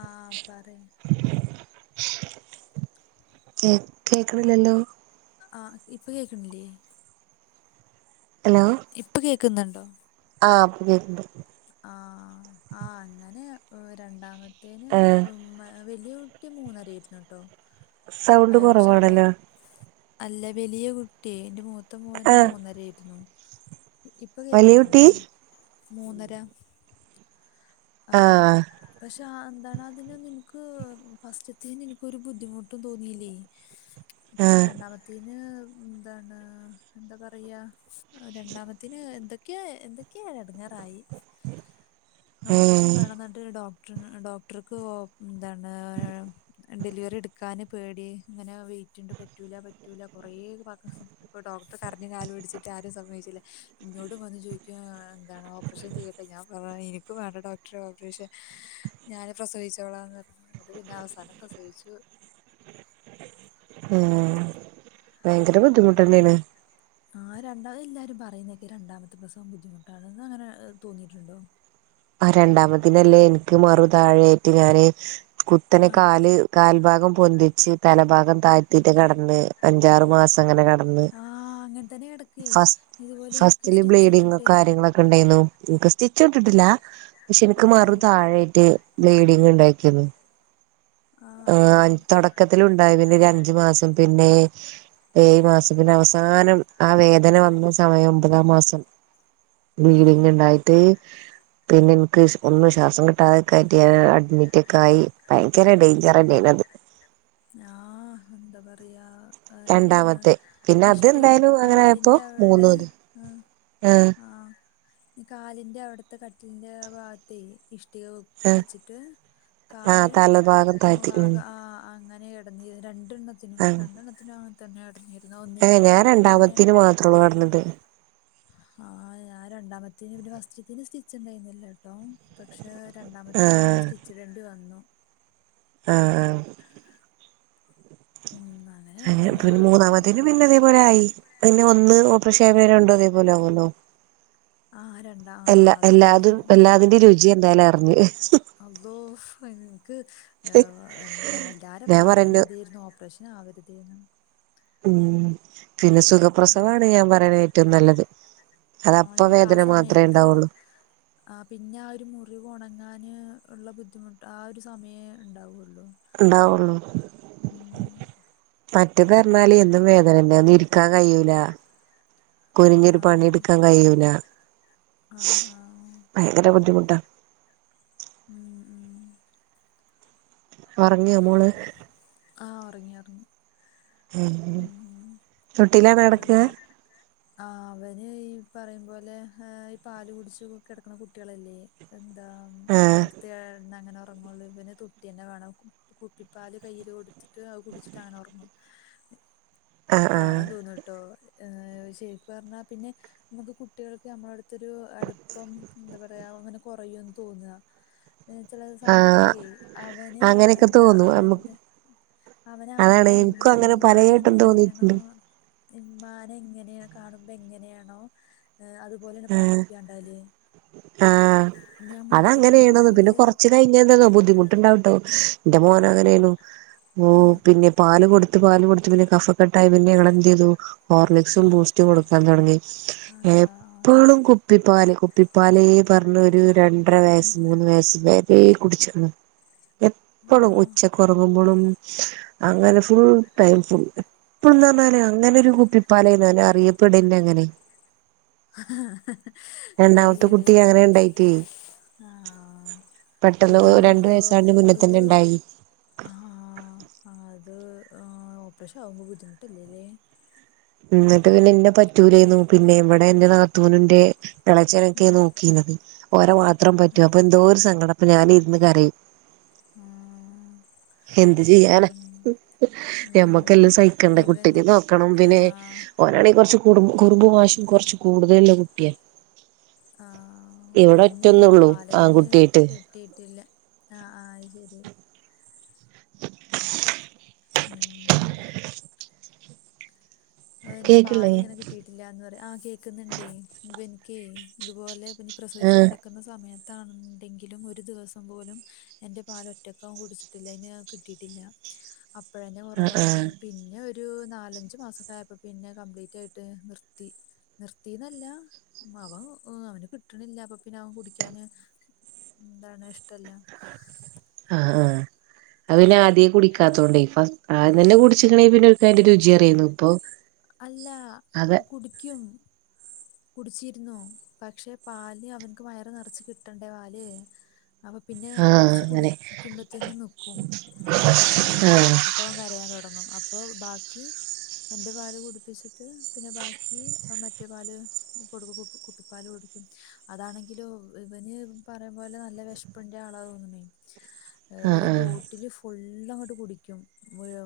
ആ പറ [unintelligible] കേ കേക്കണില്ലല്ലോ ആഹ് ഇപ്പ കേക്കണില്ലേ ഹലോ ഇപ്പൊ കേക്കുന്നുണ്ടോ ആഹ് ഇപ്പോ കേക്കാനുണ്ട് ആ ആ അങ്ങനെ രണ്ടാമത്തേന് ആഹ് ഉം മെ വലിയ കുട്ടി മൂന്നര ആയിരുന്നു കേട്ടോ സൗണ്ട് അയ്യോ പക്ഷെ അവ കുറവാണല്ലോ അല്ല വലിയ കുട്ടി എന്റെ മൂത്ത മോൻ ആഹ് മൂന്നര ആയിരുന്നു ഇപ്പൊ വലിയ കേക്കുന്നുണ്ടോ കുട്ടി മൂന്നര ആഹ് പക്ഷെ എന്താണ് അതിന് നിനക്ക് ഫസ്റ്റതേന് എനിക്കൊരു ബുദ്ധിമുട്ടും തോന്നിയില്ലേ പക്ഷെ ആഹ് രണ്ടാമത്തേന് എന്താണ് എന്താ പറയാ രണ്ടാമത്തിന് എന്തൊക്കെയോ എന്തൊക്കെയോ എടാങ്ങേറായി ഓപ്പറേഷൻ ഏഹ് വേണം എന്നട്ട് ഡോക്ട ഡോക്ടർക്ക് എന്താണ് ഡെലിവറി എടുക്കാന് പേടി ഇങ്ങനെ വെയിറ്റ് ഉണ്ട് പറ്റൂല പറ്റൂല കുറേ ഡോക്ടറെ കരഞ്ഞു കാലും പിടിച്ചിട്ട് ആരും സമ്മതിച്ചില്ല എന്നോട് വന്ന് ചോദിക്കുക എന്താണ് ഓപ്പറേഷൻ ചെയ്യട്ടെന്ന് ഞാൻ പറഞ്ഞു [inaudible] വേണ്ട ഡോക്ടറെ ഓപ്പറേഷൻ ഞാൻ പ്രസവിച്ചോളാന്ന് പറഞ്ഞു എന്നിട്ട് പിന്നെ അവസാനം പ്രസവിച്ചു [unintelligible] ആഹ് [inaudible] ആ രണ്ടാ എല്ലാരും പറയുന്നൊക്കെ രണ്ടാമത്തെ പ്രസവം ബുദ്ധിമുട്ടാണെന്ന് അങ്ങനെ തോന്നിയിട്ടുണ്ടോ ആഹ് രണ്ടാമത്തിന് ലേ എനിക്ക് മറു താഴെ ആയിട്ട് ഞാന് കുത്തനെ ആ കാല് കാൽഭാഗം പൊന്തിച്ച് തലഭാഗം താഴ്ത്തിട്ട് കിടന്ന് അഞ്ചാറ് മാസം അങ്ങനെ കേടാ ആഹ് അങ്ങനെ തന്നെ കിടക്ക്‌ ഇതുപോലെ എനിക്ക് സ്റ്റിച് ഇട്ടിട്ടേ നിങ്ങക്ക് സ്റ്റിച്ച് ഇട്ടിട്ടില്ല പക്ഷെ എനിക്ക് മാറു ആഹ് താഴായിട്ട് ബ്ലീഡിങ് ഇണ്ടാക്കിന്ന് ആഹ് തുടക്കത്തിൽ ഉണ്ടായി പിന്നെ അഞ്ചു മാസം പിന്നെ ഏഴ് മാസം അവസാനം ആ വേദന വന്ന സമയം ഒമ്പതാം മാസം ആഹ് ബ്ലീഡിങ് ആഹ് ഉണ്ടായിട്ട് പിന്നെ എനക്ക് ഒന്നും ശ്വാസം കിട്ടാതോക്കെയായിട്ടു അഡ്മിറ്റൊക്കെ ആയി ഭയങ്കര ഡേഞ്ചറന്നനത് ആഹ് എന്ത പറയാ അതന്നെയാണ് രണ്ടാമത്തെ പിന്നെ അത് ഇഷ്ടി എന്തായാലും അങ്ങനെയപ്പോ കാലിന്റെ അവിടെ മൂന്നൂല് ആഹ് ആഹ് ആഹ് കാലിന്റെ അവിടുത്തെ കട്ടിലിന്റെ ഭാഗത്തേ ഇഷ ഇഷ്ട്ടിക ആഹ് വെച്ചിട്ട് ആഹ് കാല് തലഭാഗം താഴ്ത്തി ഭാഗ ഉം ആഹ് ആഹ് അങ്ങനെ കെടാതിത് രണ്ടെണ്ണത്തിനും രണ്ടെണ്ണത്തിനു അങ്ങനെ തന്നെ കെടാതിത് ആഹ് ഞാൻ രണ്ടാമത്തെൻ മാത്രെ ഒള്ളു കിടെന്നത് ആഹ് ഞാൻ രണ്ടാമതാതിന്നു പിന്നെ ഫസ്റ്റില്ലാതെന് സ്റ്റിച് ഉണ്ടായിരുന്നില്ലേ കേട്ടോ പക്ഷെ രണ്ടാമത്തേന് പിന്നെ ആഹ് സ്റ്റിച് ഇടേണ്ടി വന്നു ആഹ് ആഹ് ഉം അങ്ങനെ അഹ് കിടന്നിരുന്നു പിന്നെ മൂന്നാമത്തിന് നല്ലോണം പിന്നെതേപോലെ ആയി ബുദ്ധിമുട്ടാ പിന്നെ ഒന്ന് പക്ഷേ [unintelligible] അതേപോലെ ആകുമല്ലോ ആ രണ്ടാ ആ എല്ലാ എല്ലാതും അതന്നെയാണ് എല്ലാതിന്റെ രുചി എന്തായാലും അറിഞ്ഞു അള്ളോ എനക്ക് ഞ എല്ലാരും ഞാൻ പ്രാർത്ഥന പറയുന്നു ചെയ്തിരുന്നു ഓപ്പറേഷൻ ആവരുതെന്ന് ഉമ് പിന്നെ ഉം. സുഖപ്രസവമാണ് ഞാൻ പറയണ ഏറ്റവും നല്ലത് ആ അത് അപ്പ നമുക്ക് ആ വേദന മാത്രമേ സമയത്ത് ഉണ്ടാവുള്ളൂ ആ പിന്നെ ആ ഒരു മുറിവ് ഉണങ്ങാന് ഉള്ള ബുദ്ധിമുട്ട് ആ ഒരു സമയേ ഉണ്ടാവുള്ളൂ ഉണ്ടാവുള്ളു ഉം മറ്റേ അതെ പറഞ്ഞാല് എന്നും വേദന ന്നെ ആരിക്കും ക്ക കഴിയൂല ആ കുനിഞ്ഞൊരു പണിടുക്കാൻ കയിയൂല ആ ആ ഭയങ്കര ബുദ്ധിമുട്ടാ. ഉം ഉം ഒറങ്ങിയോ മോള്? ആ ഒറങ്ങി ഒറങ്ങി. ഉം ഉം [inaudible] അവന് ഈ [unintelligible] ഈ പാല് കുടിച്ച് കെടക്ക്ണ കുട്ടോളല്ലേ? ആഹ് അടുത്ത് കെടന്നങ്ങനെ ഒറങ്ങൊള്ളൂ ഇബന്തൊട്ടി തന്നെ വേണം കുപ്പിപ്പാൽ കയ്യിൽ കൊ അത് കുടിച്ചിട്ടങ്ങന ഒറങ്ങും ആഹ് ആഹ് പാവം തോന്നുട്ടോ ആ ശരിക് പറഞ്ഞാ പിന്നെ നമുക്ക് കുട്ടികൾക്ക് നമ്മളടുത്തൊരു അടുപ്പം എന്താ പറയാ [unintelligible] അങ്ങനെ കുറയൂന്ന് തോന്ന ചെല ആഹ് സമയത്തൊക്കെ അവന് അങ്ങനെയൊക്കെ എന്താ തോന്നും നമുക്ക് അവന്റെ അവന് അതാണ് അവൻറെ എനിക്കും അങ്ങനെ ഉമ്മാനെ പലയായിട്ടും എങ്ങനെയാണോ തോന്നിയിട്ടുണ്ട് മ്മാനെ എങ്ങനെയ കാണുമ്പൊ എങ്ങനെയാണോ? അതുപോലൊരു പാൽക്കുപ്പിയ [unintelligible] ആ അതങ്ങനേണ് പിന്നെ കുട്ടികള് കൊറച്ച് കഴിഞ്ഞ ന്താന്നോ ബുദ്ധിമുട്ടിണ്ടാവുട്ടോ. ന്റെ മോനങ്ങനേന്നു ആ പിന്നെ പാല് കൊടുത്ത് പാല് കൊടുത്തു പിന്നെ കഫക്കെട്ടായി പിന്നെ ഞങ്ങളെ ന്തെയ് തു ആ ഹോർലിക്സും ബൂസ്റ്റും കൊടുക്കാൻ തുടങ്ങി അതാ ആ. എപ്പളും കുപ്പി പാല് പാലേ പറഞ്ഞ് ഒരു രണ്ടര വയസ്സ് ഈ- മൂന്ന് വയസ്സസ് വരെ കുടിച്ചി എപ്പളും ആ ഉച്ചക്കുറങ്ങുമ്പളും അങ്ങനെ ഫുൾ ടൈം ഫോ നാലും അങ്ങനൊരു കുപ്പിപ്പാല [unintelligible] അറിയപ്പെടന്നെ എങ്ങനെ. ആ മുത്തകുട്ടി അങ്ങനെ ഇണ്ടായിട്ടേ ഇതെന്നട്ടോ ഒരു ഉണ്ടായി ആ അതെ ആ ഓപ്പറേഷൻ ബുദ്ധിമുട്ടില്ലല്ലേ? ന്നിട്ട് പിന്നെ ന്നെ പറ്റൂലേന്നന്നു പിന്നെ ഇവിടെ എറെ നാത്തൂനീണ്ട് ഇളച്ചനൊക്കെ ഉം നോക്കിന്നത് ഓരെ മാത്രം പറ്റൂ അപ്പൊ എന്തോ ഒരു സങ്കടം അപ്പൊ ഞാനിരുന്ന് കരയും. ആ എന്ത് ചെയ്യാന ഉം ഞമ്മക്കെല്ലാം സഹി കണ്ടെ കുട്ടിനിം ഇവനിക്ക് നോക്കണം പിന്നെ ആഹ് ഒനാണെങ്കിൽ കുറച്ച് കു കുറുമ്പും വാശിം കുറച്ച് കൂടുതലുള്ള കുട്ടിയ. ആഹ് അതന്നെ ഇവൻക്‌ പാലെന്നെ ആൺകുട്ടിയായിട്ട് കിട്ടിയിട്ടില്ല ആ ആ അയ് ശെരി. ഉം കേക്കില്ലേ പാല് ഇങ്ങനെ കിട്ടിയിട്ടില്ലന്ന് പറയാ ആഹ് കേൾക്കുന്നുണ്ടേ ഇവൻക്കെയ് ഇതുപോലെ പ്രസവിച്ചച്ച് ആഹ് കിടക്കുന്ന സമയത്ത്. ങ്കിലും ഒരു ദിവസം പോലും എന്റെ പാൽ ഒറ്റക്കവൻ കുടിച്ചിട്ടില്ല അതിന് അത് കിട്ടിയിട്ടില്ല. അപ്പഴന്നെ ആഹ് കുറവാണ് ആഹ് പിന്നെ ഒരു നാലഞ്ചു മാസക്ക ആയ പിന്നെ കംപ്ലീറ്റ് ആയിട്ട് നിർത്തി നിർത്തിന്നല്ല അവൻ അവന് കിട്ടണ ഇല്ല അപ്പൊ പിന്നെ അവൻ കുടിക്കാന് എന്താണ് ഇഷ്ടല്ല. ആഹ് ആഹ് അത് പിന്നെ ആദ്യേ കുടിക്കാത്തോണ്ടേ ഫസ്റ്റ് ആദ്യം തന്നെ കുടിച്ചിക്കണെ പിന്നെ ഓൽകതിന്റെ രുചി അറിയുന്നു ഇപ്പൊ അല്ല അതെ കുടിക്കും. കുടിച്ചിരുന്നു പക്ഷെ പാല് അവൻക്ക് വയറ് നിറച്ച് കിട്ടണ്ടേ പാല്. അപ്പം പിന്നെ ആഹ് കൊറച്ച് അങ്ങനെ കുടിക്കുമ്പത്തേന്നും നിക്കും. ഉണ്ടാവില്ലേ പിന്നെ ആഹ് അപ്പം ഓൻ കരയാൻ തുടങ്ങും അ പ്പെ ബാക്കി എന്റെ പാല് കുടിപ്പിച്ചിട്ട് പിന്നെ ബാക്കി ആ മറ്റേ പാല് കൊടുക്കും കുപ്പിപ്പാൽ കുടിക്കും അതാണെങ്കിലും ഇവന് പറയും പോലെനല്ല വിഷപ്പ് [unintelligible] ആഹ് ഒരു ആഹ് ബോട്ടിൽ ഫുള്ള് ഫുള്ള് അങ്ങോട്ട് കുടിക്കും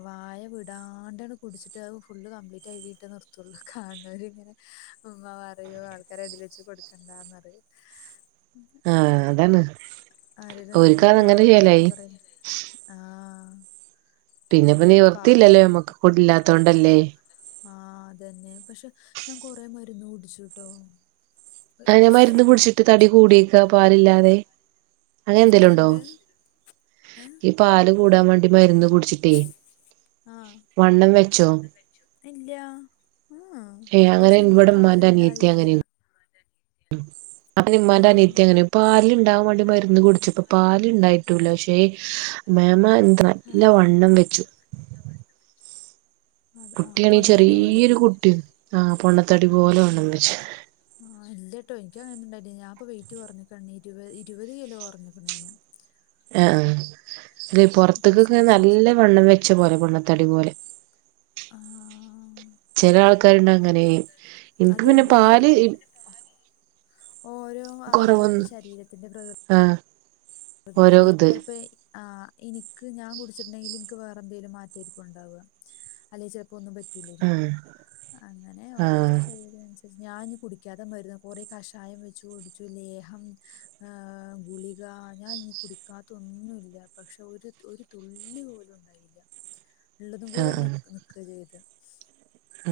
വായ വിടാണ്ട് കുടിച്ചിട്ട് ഔ ഫുൾ കംപ്ലീറ്റ് ആയി കഴിഞ്ഞിട്ടേ നിർത്തൊള്ളൂ കാണുന്നവര് ഇങ്ങനെ ഉമ്മാ പറയോ ആൾക്കാരെ ഇടിയിൽ വെച്ച് കൊടുക്കണ്ട. എന്നത് ആഹ് അതാണ് ആരോര് ഓര്ക്ക് ഇങ്ങനെ അതങ്ങനെ നാവൂര് ഇടന്നൊക്കെ ശീലായി പറയില്ലേ ആഹ് പിന്നെപ്പം എന്നിട്ട് പാവം നിർത്തിയില്ലല്ലോ ഞമ്മക്ക് കുടില്ലാത്തോണ്ടല്ലേ ആഹ് അതന്നെ പക്ഷെ ഞാൻ കൊറെ മരുന്ന് കുടിച്ചുട്ടോ അയ്ന് ഒരു മരുന്ന് കുടിച്ച്ട്ട് മിനിറ്റ്ട്ടോ തടി കൂടിക്കാ പാലില്ലാതെ അങ്ങനെന്തേലുംണ്ടോ എന്ത് ഏ ഈ പാല് കൂടാൻ വേണ്ടി മരുന്ന് കുടിച്ചിട്ടേ ആ വണ്ണം വെച്ചോ ഇല്ല ഉം ഏഹ് അങ്ങനെ പക്ഷെ ൻക്ക് പാല്ണ്ടായില്ല ഉം അപ്പോ മ്മാന്റെ അനിയത്തി അങ്ങനെ പാൽണ്ടാവാൻ വേണ്ടി മരുന്ന് കു ടിച്ചപ്പൊ പാല് ണ്ടായിട്ടൂല്ല പക്ഷേ മേമ ന്താ ആ നല്ല വണ്ണം വെച്ചു അത് ആ കുട്ട്യാണെങ്കി പൊണ്ണത്തടി പോലെ ചെറിയൊരു കുട്ടിം ആ പൊണ്ണത്തടി പോലെ വണ്ണം വെച്ചു ട്ടോ എനിക്കങ്ങനണ്ടായിട്ടൊന്നുല്ല ഞാൻപോ വെയിറ്റ് കൊർഞ്ക്കാണ് ഇരു ഇരുപത് കിലോ കൊർഞ്ക്ക്ണ് ഞാന് ആ ആ അല്ലേ പൊർത്ത്ക്കൊക്കെ ങ്ങനെ പ്രസവിച്ച് നല്ല ശേഷിട്ട് വെണ്ണം വെച്ച പോലെ പെണ്ണത്തടി പോലെ ആ ക്കാരുണ്ടാവുങ്ങനെ ഇൻക്ക് അത് പിന്നെ പാല് എന്തെന്നറിയോ ഓരോ കൊറവൊന്നു ആൾക്കാരെ ശരീരത്തിന്റെ പ്രകൃ ആ ഓരോ തത്തിന് ഇത് ചെലപ്പോ ഏയ്‌ ആ ഇൻക്ക് ഞാൻ കുടിച്ചിട്ടുണ്ടെങ്കിക്ക് വേറെന്തേലും മാറ്റേര്ക്കുണ്ടാവാ അല്ലെങ്കിൽ ചെലപ്പോ ഒന്ന് ആ അങ്ങനെ ആ ഓരോരുത്തരെ ആ ശരീരനുസരി ഞാഞ്ഞിനി കുടിക്കാത മരുന്ന് കൊറേ കഷായം വെച്ച് കുടിച്ചു ലേഹം ഏ ഗുളിക ഞാൻ ഇനി കുടിക്കാത്തന്നൊല്ല പക്ഷെ ഒരു ഒരു തുള്ളി പോലും ണ്ടായില്ല ഉള്ളതുംകൂടി അട്ട് നി നിക്കാ ചെയ്തത് ആ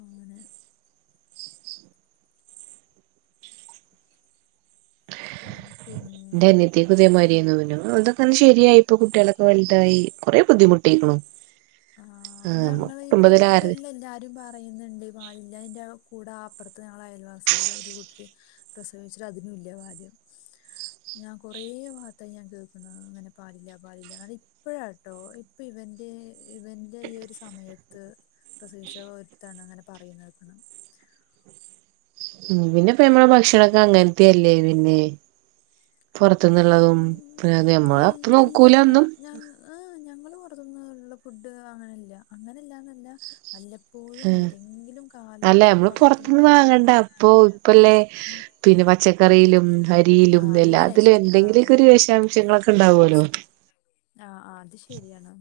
അങ്ങനെ ഉം, ന്റെ പിന്നെ അനിയത്തിക്കും ഇതേ മാരിരേര്ന്നു [unintelligible] ഓളെതൊക്കെ ണ്ട് ശെരിയായി ഇപ്പൊ കുട്ട്യാളൊക്കെ വൽതായി കൊറേ ബുദ്ധിമുട്ടിക്കുണു ആ ഞങ്ങളെ ഇവിടെ ഇപ്പ ഇല്ലേ എല്ലാരും പറയ്ണ്ട് പാലില്ലല്ല കൂടെ അപ്പർത്ത് ഞങ്ങളെ അയൽവാസിടെ ഒരു കുട്ടി പ്രസവിച്ചിട്ട് അതിനുല്ല പാല് ഞാൻ കൊറേ ഭാത്തായി ഞാൻ കേക്ക്ണ് ഇങ്ങനെ പാലില്ല പാലില്ല അത് ഇപ്പഴാട്ടോ ഇപ്പ ഇവ എന്തെയ്നി? ഇവന്റെ ഈ ഒര് സമയത്ത് പ്രസവിച്ച ഒര്ത്തണ ങ്ങനെ പറയു [unintelligible] ഉം പിന്നെ പ്പ നമ്മളെ ഭക്ഷണൊക്കങ്ങൻത്ത്യല്ലേ പിന്നെ പോർത്ത്ന്ന്ള്ളതും പിന്നെ അത് നമ്മള ഏയ് പ്പോ നോക്കൂല തൊന്നും പോർത്ത്ന്നു ള്ള ഫുഡ് വാങ്ങേല അങ്ങനെല്ലാന്നല്ല വല്ലപ്പോഴും ഏതെങ്കിലും അല്ല കാലത്ത് നമ്മള് പൊർത്ത്ന്ന് പുറത്തുന്ന് ആരെലും വാങ്ങണ്ട വെരും അപ്പൊ ഇപ്പല്ലേ ഉം പിന്നെ പച്ചക്കറിയിലും അരിയിലും അങ്ങനെ എല്ലാത്തിലും ശരി ആഹ് ആഹ് എന്തെങ്കിലൊക്കൊരു വിഷാംശങ്ങളൊക്കെണ്ടാവോലോ ആഹ് ആഹ് അത് ശെര്യാണ്.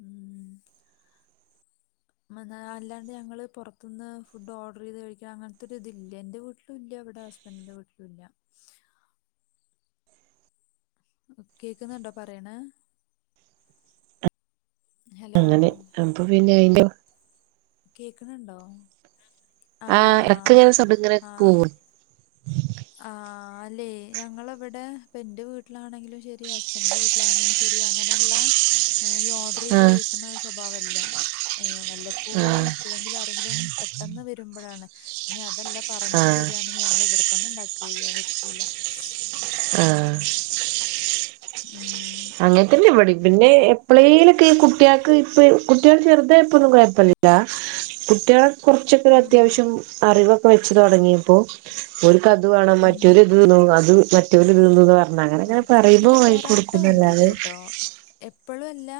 ഉം മന്നാ അല്ലാണ്ട് ഞങ്ങള് പൊർത്ത്ന്ന് ഫുഡ് ഓർഡെറെയ്ത് കഴിക്ക അങ്ങൻത്തൊര് തില്ല ഇൻ്റെ വീട്ടിലുല്ല. ഇവടെ ഹസ്ബൻന്റിന്റെ വീട്ടിലുല്ല. കേക്ക്ന്നുണ്ടോ പറിണേ? അങ്ങനെ അപ്പൊ പിന്നെ അയിന്റെ കേക്ക്ണ് ണ്ടോ? ആഹ് എടക് ങ്ങനെ സൗണ്ട് ങ്ങനെ പോവും. ആഹ് അല്ലേ ഞങ്ങളെ വടെ പ്പൊ ഇന്റെ വീട്ടിലാണെങ്കിലും ശെരി ഹസ്ബൻ്റിന്റെ വീട്ടിലാണെങ്കിലും ശെ രി അങ്ങനെള്ള ഈ ഓർഡെറെയ്ത് ആഹ് കഴിക്ക്ണെ സ്വഭാവല്ല. അയ്യോ വല്ലപ്പോഴും ആഹ് എപ്പഴെങ്കിലും ആരെങ്കിലും പെട്ടെന്ന് വരുമ്പഴാണ് ഇനി അ തല്ല പറഞ്ഞിട്ട് ആഹ് വെര്യാണെങ്കി ഞങ്ങൾ ഇവടെ തന്നെ ണ്ടാക്കയ്യ വെര്ത്തൂല. ആഹ് ഉം അങ്ങൻത്തന്നെ ഇവടിം പിന്നെ എപ്പളേലൊക്കെ ഈ കുട്ട്യാക്ക് ഇപ്പ കുട്ട്യാള് ചെർതായപ്പോന്നും കൊഴപ്പൊന്നുല്ല കുട്ട്യാള് ഉം, കൊർച്ചക്കൊരത്യാവശ്യം അറിവൊ ക്കെ വെച്ച് തൊടങ്ങിയപ്പോ ഓര്ക്കത് വാണം ഉം. മറ്റൊര് ഇത് തിന്ന്ണു അത് മറ്റോര് തിന്നതാ ഇമ്മാനോട് ഇങ്ങെനെ പറിമ്പോ വാങ്ങി കൊട് ട്ട കൊണ്ട്രിക്കും ട്ടോ എപ്പളും അല്ല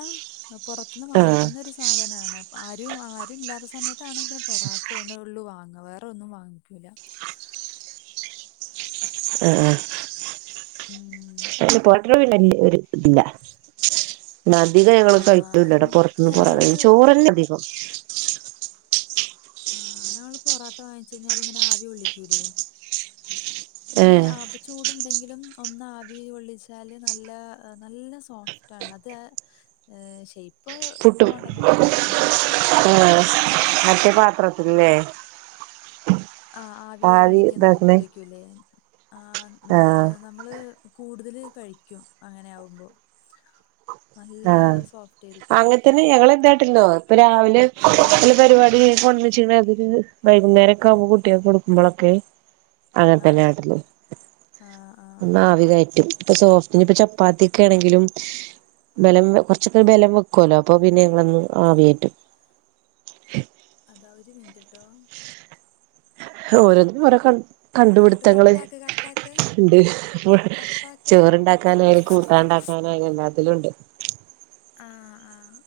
പൊറത്ത്ന്ന് ആഹ് വാങ്ങിക്ക്ന്ന ഒരു സാധനാണ് അപ്പ ആ രും ആരും ഇല്ലാത്ത സമയത്താണെങ്കി പിന്നെ പൊറാട്ടെണ് ഒള്ളു വാങ്ങാ വേറെ ഒന്നും വാങ്ങിക്കൂലാ ആഹ് ആഹ് ഉം, അത് എന്താ പൊറാട്ടനോട് [unintelligible] ഒര് ഇത് ഇല്ലാ പിന്നെ അധികം ഞങ്ങെള് ആ, കഴിക്കുല്ലട്ടോ ഞ- പൊർത്ത്ന്ന് ഞങ്ങള് കൊറവെന്നെ ചോറെന്നെ അധികം ആഹ് ഞങ്ങെള് പൊറാട്ട വാങ്ങിച്ച് കഴിഞ്ഞാൽ ഇങ്ങനെ ആവി കൊള്ളിക്കൂലെ ഇഞ്ഞ് ഏഹ് അപ്പ ചൂട് ഇൺ ണ്ടെങ്കിലും ഒന്ന് ആവി കൊള്ളിച്ചാൽ നല്ല നല്ല സോഫ്റ്റാണ് അത് ഏഹ് തെ ഷേപ്പ് പ്പുട്ടും പോവാണ്ട് നോക്കണം കേട്ടോ ഏഹ് മറ്റേ പാ ആഹ് ആവി കൊള്ളിക്ക് കൊള്ളിക്കൂലെ ആഹ് ഇന്താണ് ആഹ് നമ്മള് കൂട്തെൽ കഴിക്കും അങ്ങനെ ആകുമ്പോ ആഹ് അങ്ങെൻ ത്തെന്നെ ഞങ്ങെൾ എന്താ കാട്ടെൽന്നോ ഇപ്പ രാവ് ഉം പരിപാടി [unintelligible] അത് വൈകുന്നേരം ഒക്കെ ആവുമ്പോ കുട്ടികൾക്കെ കൊടുക്കുമ്പോളൊക്കെ ആ അങ്ങനത്തന്നെ ആട്ടുള്ളു ആ ആ ഒന്ന് ആവി കയറ്റും ഇപ്പൊ സോഫ്റ്റിന് ഇപ്പൊ ചപ്പാത്തി ഒക്കെ ആണെങ്കിലും ആ ബലം കൊറച്ചൊക്കെ ബലം വെക്കുവല്ലോ അപ്പൊ പിന്നെ ഞങ്ങളന്ന് ആ ആവി കേറ്റും അതാ ഒരു മിനുറ്റ്ട്ടോ ഓരോനിന്നും ഓരേ കണ്ടു നക്കിട്ട് കട്ട് ആക്ക് കട്ട് ആക്ക് ഉണ്ട് അപ്പ ചോറണ്ടാക്കാനായാലും കൂട്ടാണ്ടാക്കാനായാലും എല്ലാത്തിലും ഉണ്ട് ആഹ് ആഹ്